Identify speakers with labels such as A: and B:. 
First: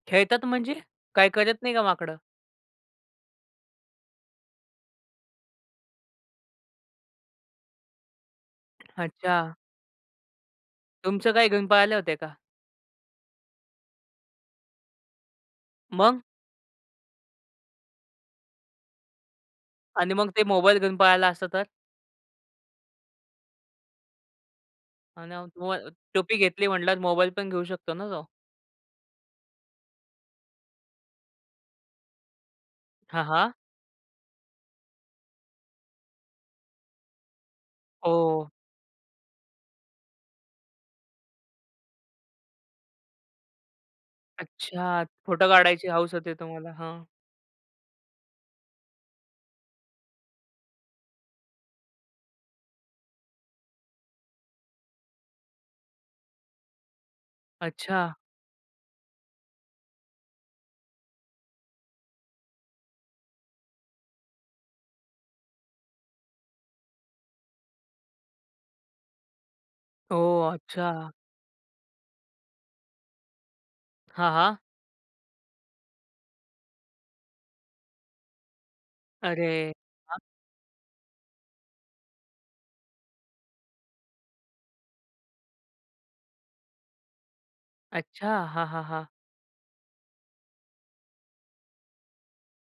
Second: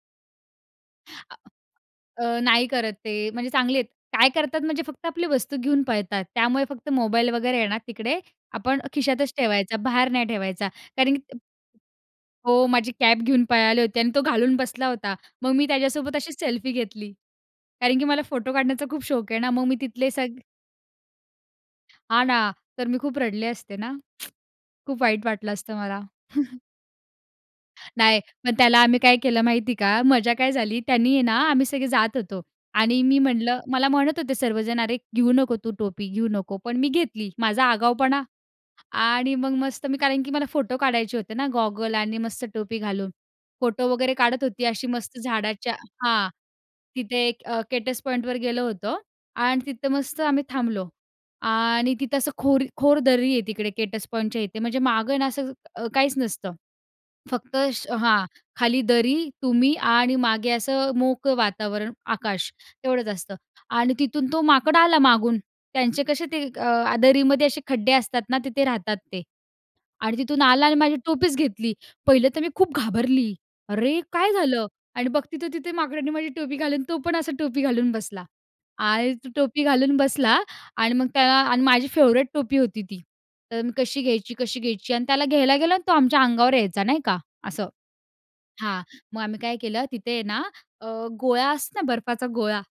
A: खेळतात म्हणजे? काय करत नाही का माकडं?
B: अ, नाही करत ते, म्हणजे चांगली आहेत. काय करतात म्हणजे फक्त आपली वस्तू घेऊन पळतात. त्यामुळे फक्त मोबाईल वगैरे आहे ना, तिकडे आपण खिशातच
A: अच्छा.
B: ठेवायचा, बाहेर नाही ठेवायचा. कारण
A: तुमचं
B: की.
A: काही घेऊन पाळले होते का?
B: हो, माझी कॅप घेऊन पळाले होते. आणि तो घालून बसला होता. मग मी त्याच्यासोबत
A: मग?
B: अशीच सेल्फी घेतली. कारण की मला फोटो काढण्याचा खूप शौक आहे ना, मग मी तिथले
A: आणि मग
B: सग
A: ते मोबाईल घेऊन पळायला असतं तर?
B: हां ना. तर मी खूप रडले असते ना. खूप वाईट
A: हां ना,
B: वाटलं
A: हो.
B: असतं
A: [unintelligible]
B: मला.
A: टोपी घेतली म्हटलास, मोबाईल पण घेऊ शकतो ना
B: नाही,
A: तो?
B: मग त्याला आम्ही काय केलं माहिती का, मजा काय झाली त्यानी आहे ना, आम्ही सगळे जात होतो आणि मी
A: हां, हां.
B: म्हटलं, मला म्हणत होते सर्वजण, "अरे, घेऊ नको तू टोपी, घेऊ नको." पण मी घेतली. माझा आगाऊपणा.
A: ओह!
B: आणि मग मस्त मी, कारण की मला फोटो काढायचे होते ना, गॉगल आणि मस्त टोपी घालून फोटो वगैरे काढत होती, अशी
A: अच्छा!
B: मस्त
A: फोटो
B: झाडाच्या
A: काढायची हौस
B: हां.
A: होते तुम्हाला. हं.
B: तिथे एक अ, केटस पॉईंटवर गेलं होतो आणि तिथं मस्त आम्ही थांबलो. आणि तिथे असं खोल खोल दरी आहे तिकडे, केटस पॉईंटच्या इथे म्हणजे मागे ना, असं अ, काहीच नसतं. फक्त
A: अच्छा.
B: हां. खाली दरी, तुम्ही आणि मागे असं मोकळं वातावरण, आकाश तेवढंच असतं आणि तिथून तो माकड आला मागून. त्यांचे कसे ते अ, दरीमध्ये असे खड्डे असतात ना, तिथे राहतात ते आणि तिथून
A: ओह!
B: आला आणि माझी
A: अच्छा.
B: टोपीच घेतली. पाहिलं तर मी खूप घाबरली. "अरे!
A: हां,
B: काय
A: हां.
B: झालं?" आणि बघते तर तिथे माकडाने माझी टोपी घालून तो पण, असा टोपी घालून बसला आणि तो टोपी
A: अरे!
B: घालून
A: हं.
B: बसला. आणि मग त, अ, माझी फेव्हरेट टोपी होती ती, तर मी कशी घ्यायची, कशी घ्यायची? आणि त्याला घ्यायला गेलो आणि तो आमच्या अंगावर यायचा नाही का असं,
A: अच्छा! हां,
B: हां.
A: हां, हां.
B: मग आम्ही काय केलं तिथे ना, अ, गोळा असतो ना बर्फाचा गोळा.